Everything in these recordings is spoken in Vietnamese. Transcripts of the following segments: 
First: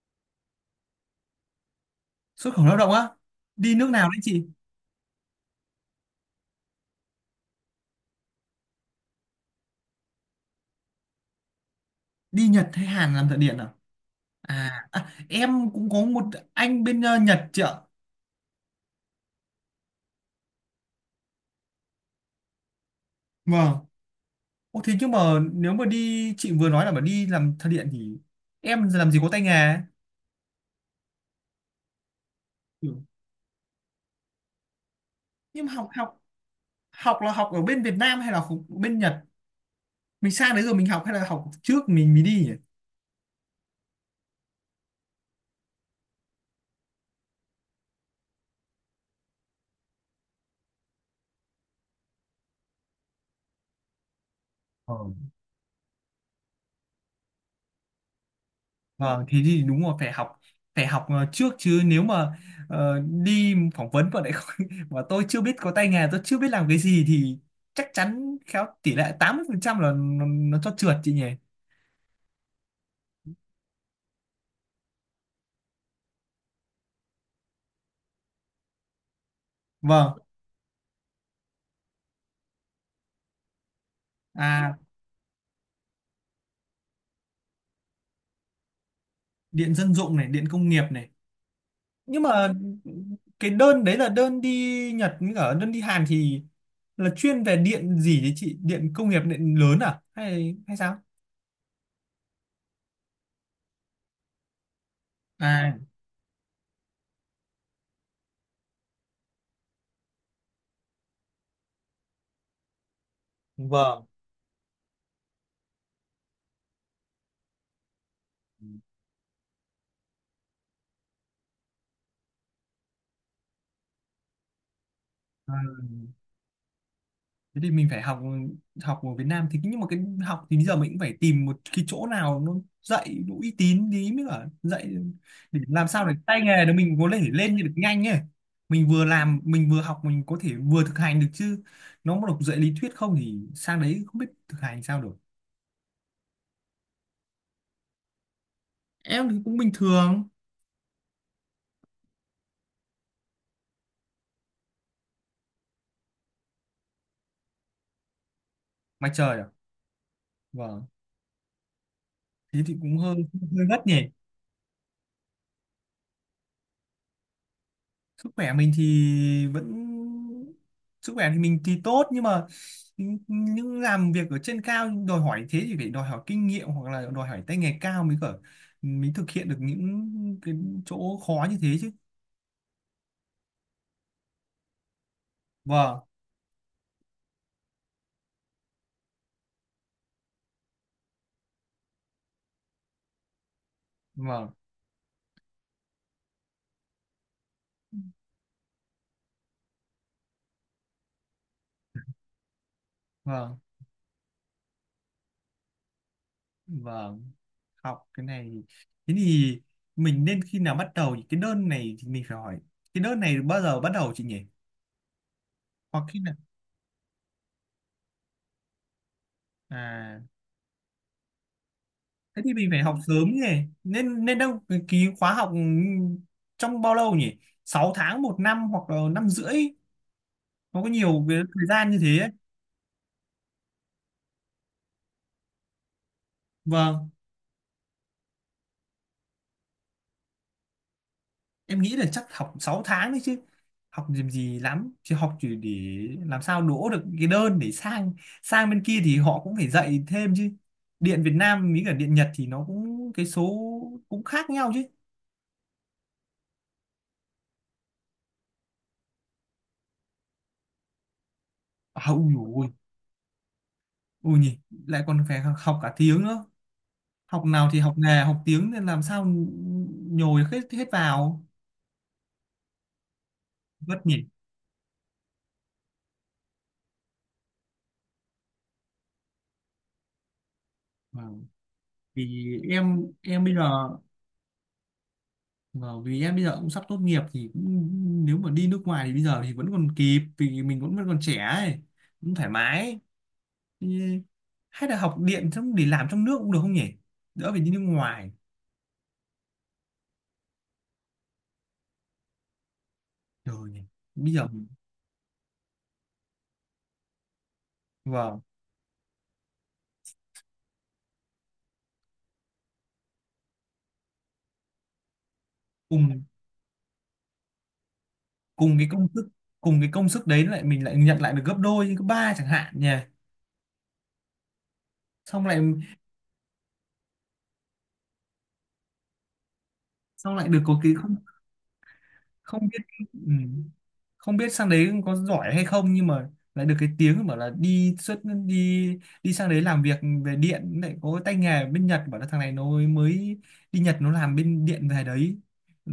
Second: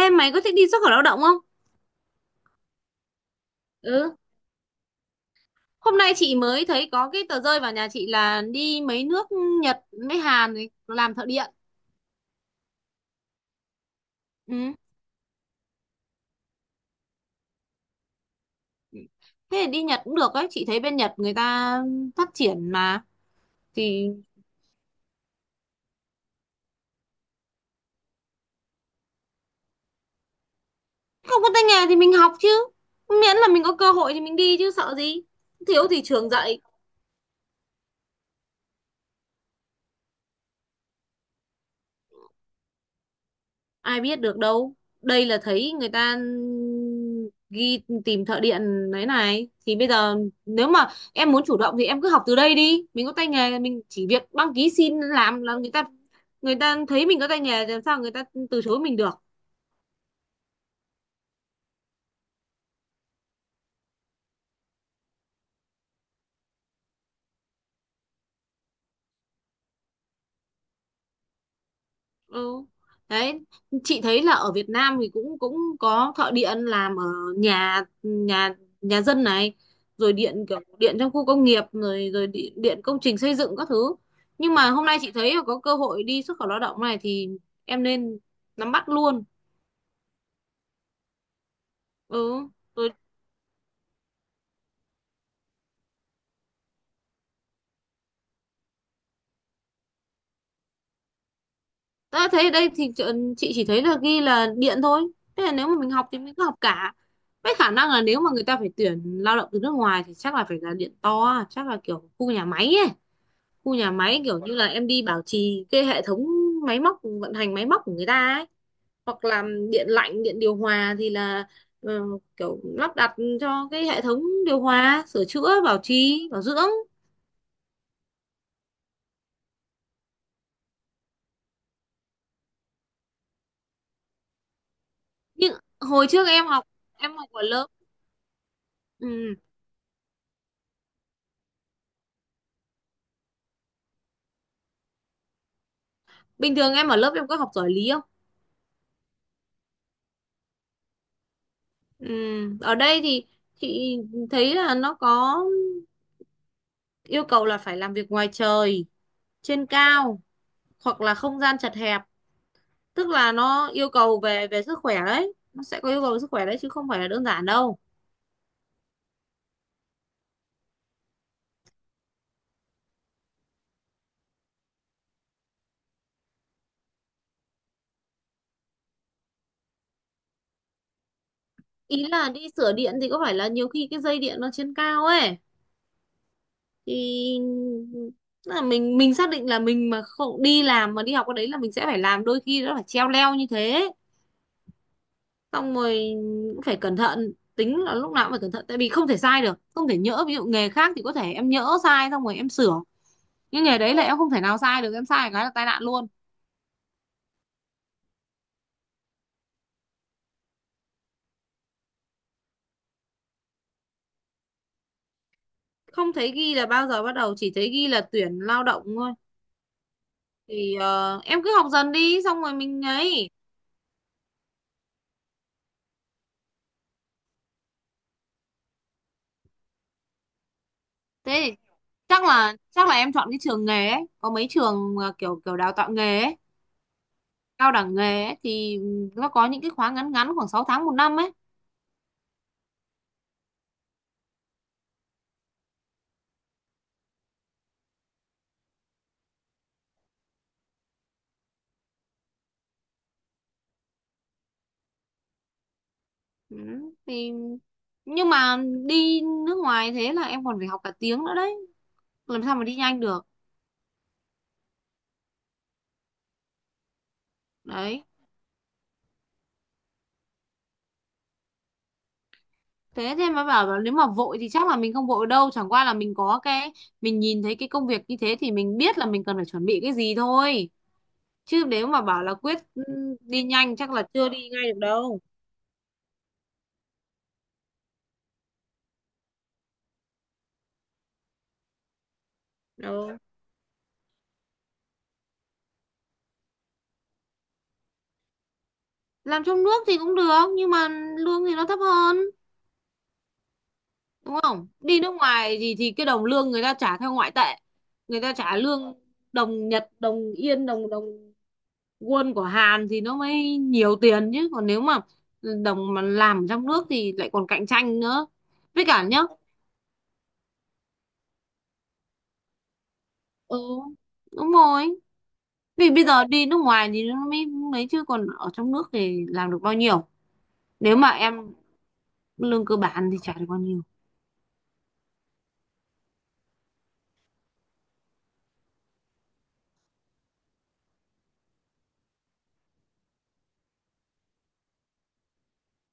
Ê, mày có thích đi xuất khẩu lao động không? Xuất khẩu lao động á? Đi nước nào Ừ. đấy chị? Hôm nay chị mới thấy có cái tờ rơi vào nhà chị là đi mấy nước Nhật với Hàn này, làm thợ điện. Đi Nhật hay Hàn làm thợ điện à? Ừ. À, em cũng có một anh bên Nhật chị ạ. Thế thì đi Nhật cũng được ấy. Chị thấy bên Nhật người ta phát triển mà. Vâng. Thì Ô thế nhưng mà, nếu mà đi chị vừa nói là mà đi làm thợ điện thì em làm gì có tay nghề. không có tay nghề thì mình học chứ. Ừ. Miễn là mình có cơ hội thì mình đi chứ sợ gì. Nhưng mà Thiếu học thì học trường dạy. học là học ở bên Việt Nam hay là học bên Nhật? Mình sang đấy rồi mình học hay là học trước mình mới đi nhỉ? Ai biết được đâu, đây là thấy người ta ghi tìm thợ điện đấy này. Thì bây giờ nếu mà em muốn chủ động thì em cứ học từ đây đi, mình có tay nghề mình chỉ việc đăng ký Ờ. xin làm là người ta thấy mình có tay nghề, làm sao người ta từ chối mình được. Vâng, thế thì đúng rồi phải học trước chứ nếu mà đi phỏng vấn mà lại không, mà tôi chưa biết có tay nghề, tôi chưa biết làm cái gì thì chắc chắn khéo tỷ lệ 80% là nó cho trượt chị nhỉ. Ừ. Đấy, chị thấy là ở Việt Nam thì cũng cũng có thợ điện làm ở nhà nhà nhà dân này, rồi Vâng, điện kiểu điện trong khu công nghiệp rồi rồi điện, điện công trình xây dựng các thứ. Nhưng mà à, hôm nay chị thấy là có cơ hội đi xuất khẩu lao động này thì em nên nắm bắt luôn. điện dân dụng này, điện công nghiệp này. Nhưng Ừ. mà Rồi cái đơn đấy là đơn đi Nhật với cả đơn đi Hàn thì là chuyên về điện gì đấy chị? Điện công nghiệp điện lớn à, hay hay sao? ta thấy ở đây thì chị chỉ thấy là ghi là điện thôi. Thế là nếu mà À, mình học thì mình cứ học cả. Với khả năng là nếu mà người ta phải tuyển lao động từ nước ngoài thì chắc là phải là điện to, chắc là kiểu khu nhà máy ấy. Khu nhà vâng. máy kiểu như là em đi bảo trì cái hệ thống máy móc, vận hành máy móc của người ta ấy, hoặc là điện lạnh điện điều hòa thì là ờ, kiểu lắp đặt cho cái hệ thống điều hòa, sửa À. chữa bảo trì bảo dưỡng. Thế thì mình phải học, học ở Việt Nam thì nhưng mà cái học thì bây giờ mình cũng phải tìm một cái chỗ nào nó dạy đủ uy tín tí mới cả dạy Nhưng để làm sao hồi để trước tay em nghề học, nó mình có em thể học ở lên lớp. được nhanh ấy. Mình vừa Ừ. làm mình vừa học mình có thể vừa thực hành được chứ, nó mà đọc dạy lý thuyết không thì sang đấy không biết thực hành sao được. Bình thường em ở lớp em có học giỏi lý không? Em thì cũng bình thường. Ừ. Ở đây thì chị thấy là nó có yêu cầu là phải làm việc ngoài trời, Mà trời ạ. trên cao Vâng, hoặc là không gian chật hẹp. thế thì cũng Tức hơi là hơi nó gắt yêu nhỉ. cầu về về sức khỏe đấy, nó sẽ có yêu cầu về sức khỏe đấy chứ không phải là đơn giản đâu. Sức khỏe mình thì vẫn, sức khỏe thì mình thì tốt, nhưng mà những làm việc ở trên cao đòi hỏi thế thì phải đòi hỏi kinh nghiệm hoặc là đòi hỏi tay nghề cao mới cỡ, mới thực hiện được những cái chỗ khó như thế chứ. Ý là đi sửa điện thì có phải là nhiều khi cái dây điện nó trên cao ấy, Vâng, thì tức là mình xác định là mình mà không đi làm mà đi học cái đấy là mình sẽ phải làm, đôi khi nó phải treo leo như thế. vâng, Xong rồi cũng phải cẩn thận, tính là lúc nào cũng phải cẩn thận, tại vì không thể sai được, không thể nhỡ. Ví dụ nghề khác thì có thể em nhỡ sai xong rồi em sửa, vâng, nhưng nghề đấy là em không thể nào sai được, em sai cái là tai nạn luôn. vâng. Học cái này, thế thì mình nên khi nào bắt đầu thì cái đơn này thì mình phải hỏi cái đơn này bao giờ bắt đầu chị nhỉ, hoặc Không khi thấy nào? ghi là bao giờ bắt đầu, chỉ thấy ghi là tuyển lao động thôi. À, Thì em cứ học dần đi thế xong thì rồi mình phải mình học ấy. sớm nhỉ. Nên nên đâu cái ký khóa học trong bao lâu nhỉ? 6 tháng 1 năm hoặc là năm rưỡi, nó có nhiều cái Thế thì thời gian như thế chắc ấy. là chắc là em chọn cái trường nghề ấy, có mấy trường mà kiểu kiểu đào tạo nghề ấy, Vâng, cao đẳng nghề ấy, thì nó có những cái khóa ngắn ngắn khoảng 6 tháng 1 năm ấy. em nghĩ là chắc học 6 tháng đấy chứ, học làm gì lắm, chứ học chỉ để làm sao đỗ được cái đơn để sang sang bên kia thì họ cũng phải dạy thêm chứ. Điện Việt Nam với cả điện Nhật thì nó cũng cái số cũng khác nhau chứ. Ừ, thì nhưng mà đi nước ngoài thế là em còn phải học cả tiếng nữa đấy, À, ui làm dồi sao mà ôi, đi nhanh được. ui nhỉ, lại còn phải học cả tiếng nữa. Học nào thì học Đấy, nghề học tiếng nên làm sao nhồi hết hết vào. thế thì mà bảo là nếu Vất mà nhỉ. vội thì chắc là mình không vội đâu, chẳng qua là mình có cái, mình nhìn thấy cái công việc như thế thì mình biết là mình cần phải chuẩn bị cái gì thôi, Vâng. chứ nếu mà bảo là Vì quyết em đi em bây giờ, nhanh chắc là chưa đi ngay được đâu. vâng, vì em bây giờ cũng sắp tốt nghiệp thì cũng, nếu mà đi nước ngoài thì bây giờ thì vẫn còn kịp vì mình vẫn vẫn còn trẻ ấy, cũng thoải mái. Đâu, Thì hay là học điện xong để làm trong nước cũng được không nhỉ, đỡ phải đi nước ngoài. làm trong nước thì cũng được nhưng mà lương thì nó thấp hơn, Rồi nhỉ, bây đúng giờ, không? Đi nước ngoài thì cái đồng lương người ta trả theo ngoại tệ, người ta vâng, trả lương đồng Nhật, đồng Yên, đồng đồng won của Hàn thì nó mới nhiều tiền. Chứ còn nếu mà đồng mà cùng làm trong nước thì lại còn cạnh tranh nữa. cùng Với cái cả công nhá, sức cùng cái công sức đấy lại mình lại nhận lại được gấp đôi gấp ba chẳng hạn nhỉ. ừ, đúng rồi, xong lại vì bây giờ đi nước ngoài thì nó mới lấy, chứ còn ở trong nước thì làm được bao nhiêu. xong lại được có cái Nếu mà không. em lương Không cơ biết, bản thì ừ. chả được bao nhiêu. Không biết sang đấy có giỏi hay không, nhưng mà lại được cái tiếng bảo là đi xuất đi đi sang đấy làm việc về điện lại có tay nghề, bên Nhật bảo là thằng này nó mới đi Nhật nó làm bên điện về đấy. Ừ,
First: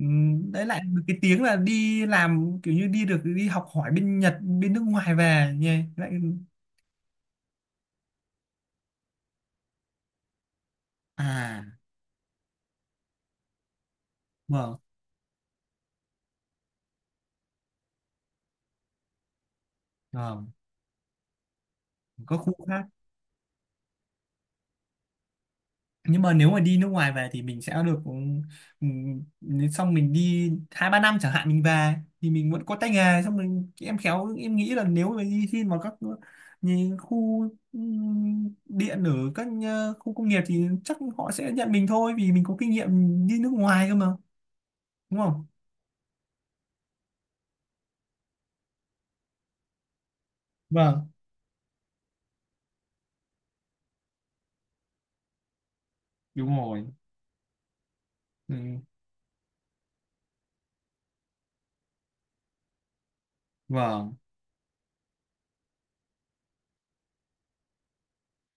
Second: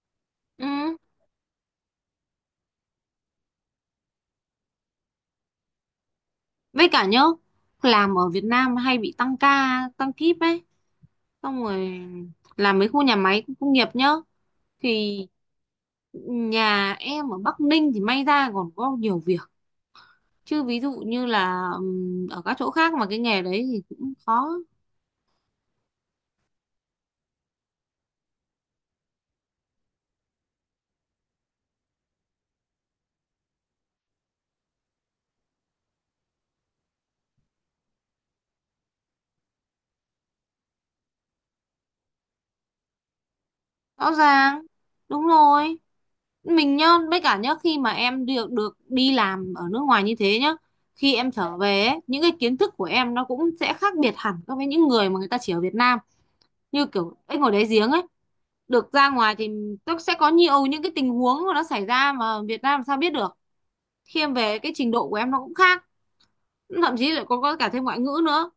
đấy Ừ, lại được cái tiếng là đi làm kiểu như đi được đi học hỏi bên Nhật bên nước ngoài về nha, lại với cả nhá, làm ở Việt Nam hay bị tăng ca tăng kíp ấy, xong à rồi làm mấy khu nhà máy công nghiệp nhá, vâng. thì nhà em ở Bắc Ninh thì may ra còn có nhiều việc. Vâng, Chứ ví dụ như là có ở khu các chỗ khác. khác mà cái nghề đấy thì cũng khó. Nhưng mà nếu mà đi nước ngoài về thì mình sẽ được, nếu xong mình đi 2 3 năm chẳng hạn mình về thì mình vẫn có tay nghề, xong mình, em khéo em nghĩ là nếu mà đi xin vào các như khu điện ở các khu công nghiệp thì chắc họ sẽ nhận mình thôi vì mình có kinh nghiệm đi nước ngoài cơ mà, Rõ ràng, đúng đúng không? rồi, mình nhá. Với cả nhá, khi mà em được được đi làm ở nước ngoài như thế nhá, Vâng, khi em trở về ấy, những cái kiến thức của em nó cũng sẽ khác biệt hẳn so với những người mà người ta chỉ ở Việt Nam, đúng rồi. như kiểu anh ngồi đáy giếng ấy. Ừ, Được ra ngoài thì nó sẽ có nhiều những cái tình huống mà nó xảy ra mà Việt Nam làm sao biết được. vâng, Khi em về cái trình độ của em nó cũng khác, thậm chí lại có cả thêm ngoại ngữ nữa,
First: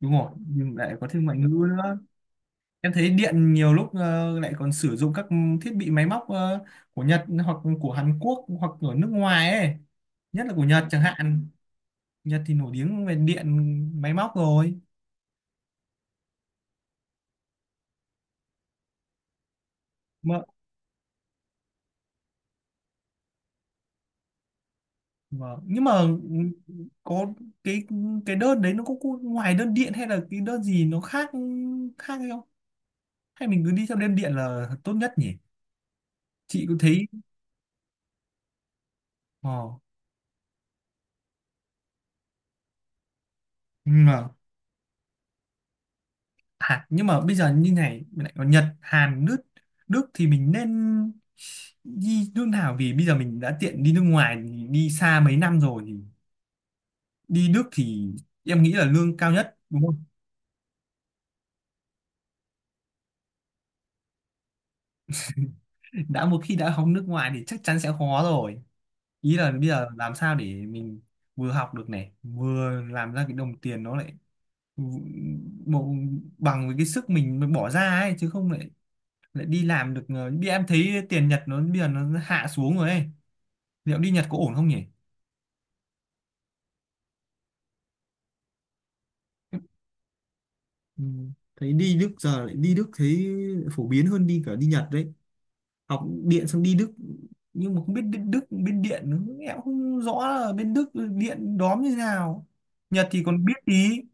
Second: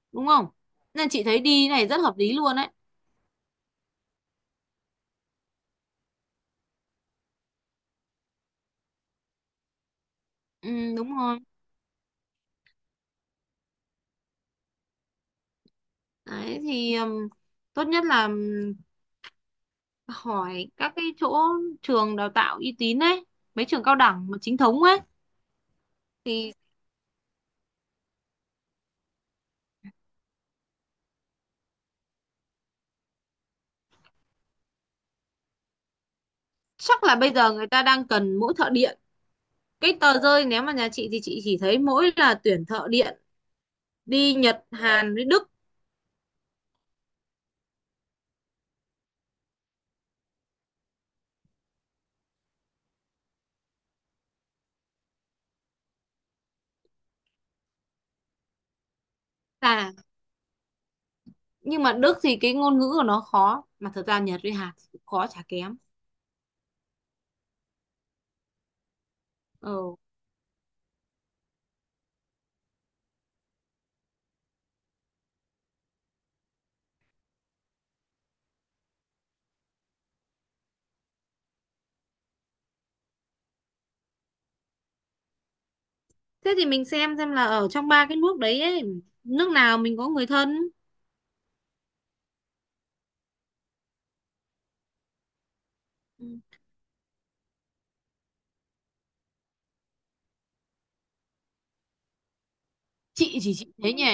đúng đúng rồi, không? nhưng lại có Nên chị thêm ngoại thấy ngữ đi này rất nữa. hợp lý luôn đấy. Em thấy điện nhiều lúc lại còn sử dụng các thiết bị máy móc của Nhật hoặc của Hàn Quốc hoặc ở nước ngoài ấy. Nhất là của Nhật Ừ, chẳng đúng rồi. hạn. Nhật thì nổi tiếng về điện máy móc rồi. Đấy thì tốt nhất là Mà, hỏi các cái chỗ trường đào tạo uy tín ấy, mấy trường cao đẳng mà chính thống ấy. mà, nhưng mà Thì có cái cái đơn đấy nó có ngoài đơn điện hay là cái đơn gì nó khác khác hay không? Hay mình cứ đi theo đơn điện là tốt nhất nhỉ? Chị có chắc thấy là bây giờ người ta đang cần mỗi thợ điện, ờ, cái tờ rơi nếu mà nhà chị thì chị chỉ thấy mỗi là tuyển thợ điện ừ, đi Nhật Hàn với Đức. Hàn nhưng mà bây giờ như này mình lại có Nhật Hàn Đức. Đức thì mình nên đi nước nào vì bây giờ mình đã tiện đi nước ngoài đi xa mấy năm rồi thì đi Đức thì em nghĩ là lương cao nhất, đúng Là không? nhưng mà Đức thì cái ngôn ngữ của nó khó, mà thật ra Nhật với Hàn thì cũng khó chả kém. Đã một khi đã học nước ngoài thì chắc chắn sẽ khó rồi, ý là bây giờ Ừ, làm sao để mình vừa học được này vừa làm ra cái đồng tiền nó lại bộ bằng với cái sức mình mới bỏ ra ấy, chứ không lại lại đi làm được đi, em thấy tiền Nhật nó bây giờ nó hạ xuống rồi ấy. Liệu đi Nhật có ổn không nhỉ? thế thì mình xem là ở trong ba cái nước đấy ấy, nước nào mình có người thân. Ừ. Thấy đi Đức, giờ lại đi Đức thấy phổ biến hơn đi cả đi Nhật đấy. Học Ừ. điện xong đi Đức. Nhưng mà không biết bên Đức bên điện nữa. Em cũng không rõ là bên Đức điện đóm như thế nào. Nhật thì Chị còn biết chỉ chị tí. thấy nhỉ,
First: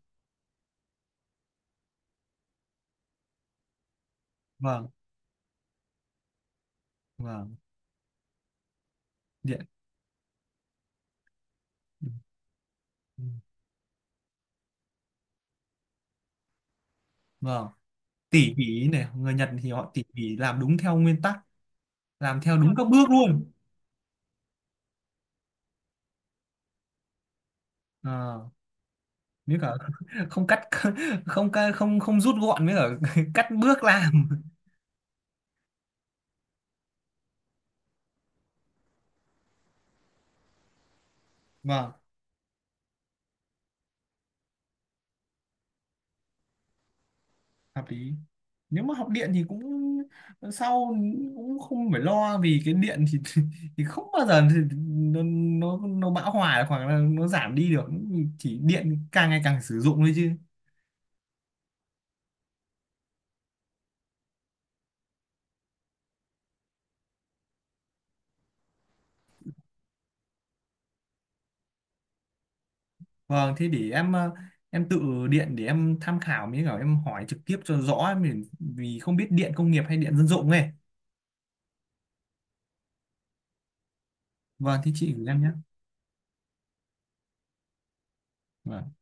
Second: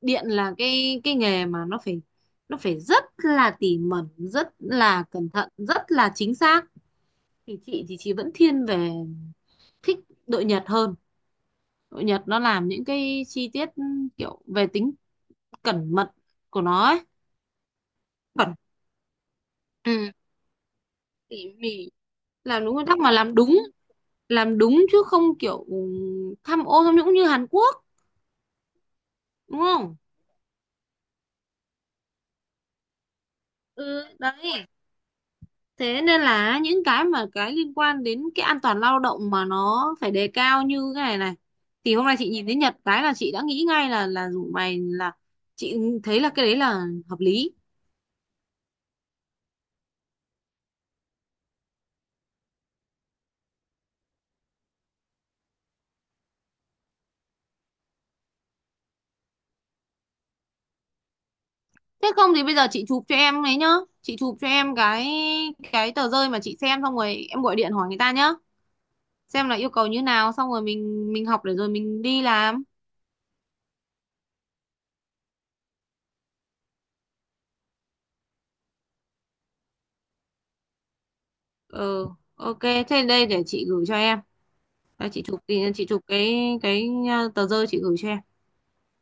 điện là cái nghề mà nó phải rất là tỉ mẩn, rất Vâng, là cẩn thận, rất là chính xác. vâng, Thì chị thì chị vẫn thiên về, điện. thích đội Nhật hơn. Đội Nhật nó làm những cái chi tiết, kiểu về tính cẩn mật của nó ấy. Vâng, tỉ Cẩn, mỉ này, người Nhật thì họ tỉ ừ, mỉ làm đúng theo nguyên tắc, tỉ mỉ, làm theo làm đúng đúng các nguyên tắc, bước mà làm luôn. đúng, làm đúng chứ không kiểu tham ô tham nhũng như Hàn Quốc, À, với đúng cả không? không cắt, không ca- không không rút gọn, với cả cắt bước Ừ, làm. đấy. Thế nên là những cái mà cái liên quan đến cái an toàn lao động mà nó phải đề cao như cái này này. Vâng. Thì hôm nay chị nhìn thấy Nhật cái là chị đã nghĩ ngay là rủ mày, là chị thấy là cái đấy là hợp lý. Hợp lý, nếu mà học điện thì cũng sau cũng không phải lo vì cái điện thì thì không bao giờ thì nó bão hòa hoặc là nó giảm đi được, chỉ điện càng ngày càng sử dụng thôi chứ. Thế không thì bây giờ chị chụp cho em ấy nhá. Chị chụp cho em cái tờ rơi mà chị xem xong rồi em gọi điện hỏi người ta nhá. Xem là yêu cầu như nào xong rồi mình học để rồi mình đi làm. Vâng, thế để em em tự điện để em tham khảo mới cả em hỏi trực tiếp cho rõ mình vì không biết điện công nghiệp hay điện dân dụng này. Ừ, ok. Thế đây để chị gửi cho em. Vâng, thế Đây, chị chị gửi chụp em nhé. thì chị chụp cái tờ rơi chị gửi cho em. Vâng.